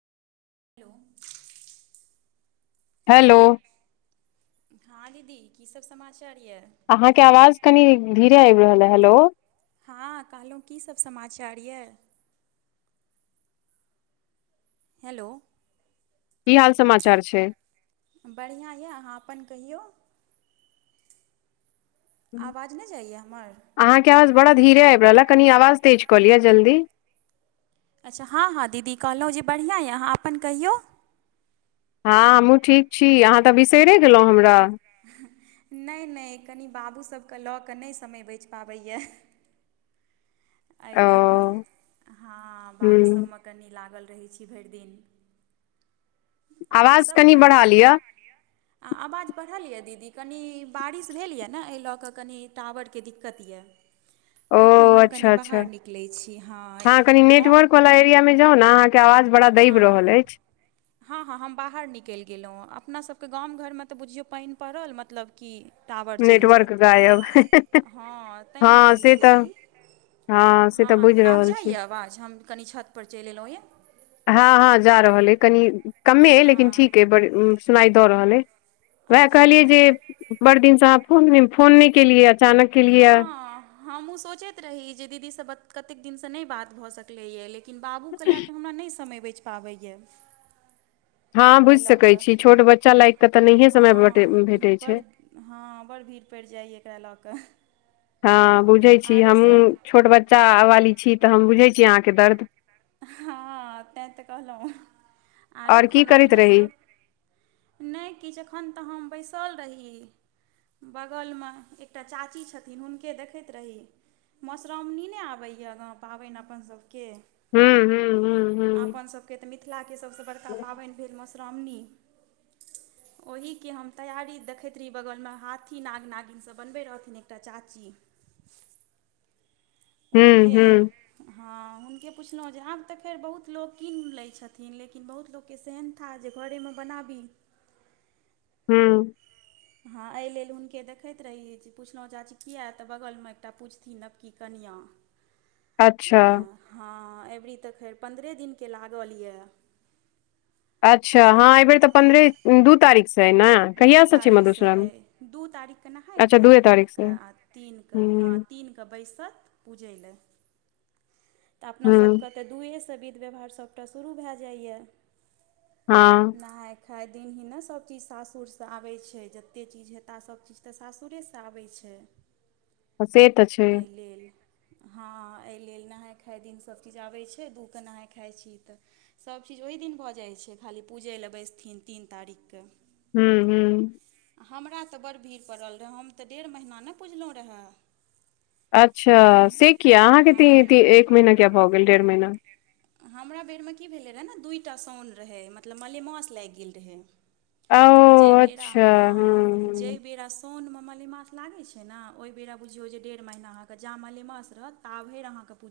Hello hello. हँ दीदी की सब समाचार यऽ। अहाँके आवाज कनि धीरे आबि रहले, हेलो हँ कहलहुँ की सब समाचार यऽ। हेलो। की हाल समाचार छै। बढ़ियाँ छै अहाँ अपन कहियौ। आवाज नै जाइए हमर। अहाँके आवाज बड़ा धीरे आबि रहल ये कनि आवाज तेज कऽ लिअ जल्दी। अच्छा हाँ-हाँ दीदी कहलौ जे बढ़ियाँ या आहाँ अपन कहियौ। हाँ हमहूँ ठीक छी अहाँ तऽ बिसेरे गेलौं हमरा। ने-ने कनि बाबू सबके लऽ कऽ नेय समय बच पाबै या। ऐ लयक ओ कऽ हाँ हूँ बाबूसबमे कनि लागल रहै छी भेर दिन। आरो आवाज सभ कनि खन बढ़ा लिय। आ आवाज बढ़ल लियऽ दीदी कनि बारिश भेल या न एहि लऽ कऽ कनि टावरके दिक्कत या। ओ रुकू हम कनि अच्छा अच्छा बाहर निकलै छी हाँ गा पिया में जाउ न। हाँ-हां। हाँ-हाँ हम बाहर निकेल गेलौ अपना सबके गांव घरमे तऽ बुझियौ पाइन पड़ल मतलब कि टावर चेल नेटवर्क जैयत गायब हाँ तेहिना हँ होइ से छैय तऽ कि। हँ से हाँ-हाँ बुझि तऽ आब रहल जाइ छी या आवाज हम कनि छत पर चेल एलौ या। हाँ-हाँ जा रहल अए कनि कमे लेकिन हँ ठीक अए बड़ सुनाइ दऽ रहल अए। वैहाए कहलियै अच्छा जे बड़ दिनसँ अहाँ फोन फोन नै केलियै। अचानक केलियै हाँ। हमु सोचैत रही जे दीदी से बात कतेक दिन से नै बात भऽ सकलै या ल किन बाबूके लाए कऽ हमरा नै समय बैच पाबै या। हाँ बुझ सकै छी छोट बच्चा लाएग के तऽ नहिये समय बटे भेटै छैय। हाँ बड़ भीड़ पैड़ जाइ एकरा लऽ कऽ, हाँ बुझै छी आरो हमहूँ सब छोट बच्चा वाली छी तऽ हम बुझै छी अहाँके दर्द‌। हाँ तैय तऽ कहलों आरो आओर की करैत खाना-पीना रही सब! ने किछ एखन तऽ हम बैसल रही। बगलमे एकटा चाची छथिन हुनके देखैत रही मोसरावणी नैय आबैया पाबैन अपन सबके हूँ-हूँ-हूँ-हूँ। आपन सबके तऽ मिथिलाके सबसे बड़का पाबेन भेल मोसरावणी। ओहि की हम तैयारी देखैत रही बगलमे हाथी, नाग, नागिन सब बनबै रहथिन एकटा चाची। हूँ हूँ हुनके! हूँ हांँ उनके पुछलों जे आब तऽ फेर बहुत लोक कीन लै छथिन लेकिन बहुत लोक के सेहेन था जी घरेमे बनाबी! हूँ। हाँ ऐ लेल हुनके देखैत रही जे पुछलहुँ चाची किया तऽ बगलमे एकटा पुजथिन नवकी कनियाँ। अच्छा। हाँ एबरी तऽ खैर पन्द्रहे दिनके लागल या! अच्छा हाँ एयबेर तऽ पन्द्रहे दू तारीख से न। दू तारीखसँ अइ दू तारीखके नहाय अच्छा खाइ दूए हेत तारीखसँ अहाँके आ तीनके हाँ हूँ तीन तऽ बैसत पूजै लऽ तऽ अपना हूँ सबके तऽ दुए सऽ विध व्यवहार सभटा शुरू भैए जाइया। हाँ। नहाइ खाइ दिन ही ने सबचीज सासुर तऽ आबै छैय जतेक चीज हेताह सभचीज तऽ सासुरेसऽ आबै छैय। से तऽ छै अय लेल। हाँ ऐय लेल नहाय खााय दिन सभचीज आबै छैय दूके नहाइ खाइ छी तऽ सबचीज ओहि दिन भऽ जाइ छैय खाली पूजय लऽ बैसथिन तीन तारीख के। हूँ हूँ। आ हमरा तऽ बड्ड भीड़ पड़ल रहए हम तऽ डेढ़ महीना नहि पुजलहुँ रहा। अच्छा से किया अहाँके इति हँ इति एक महीना किया भऽ गेल डेढ़ महीना। हमरा बेरमे की भेलै रहए ने दूइटा साउन रहै मतलब मलेमास लागि गेल रहै। ओ जय बेरा अच्छा हूँ हँ हूँ जय बेरा सोनमे मलेमास लागै छै ने ओहि बेर बुझियौ जे डेढ़ महिना अहाँके जा मलमास रहत ता भरिर अहाँके पूज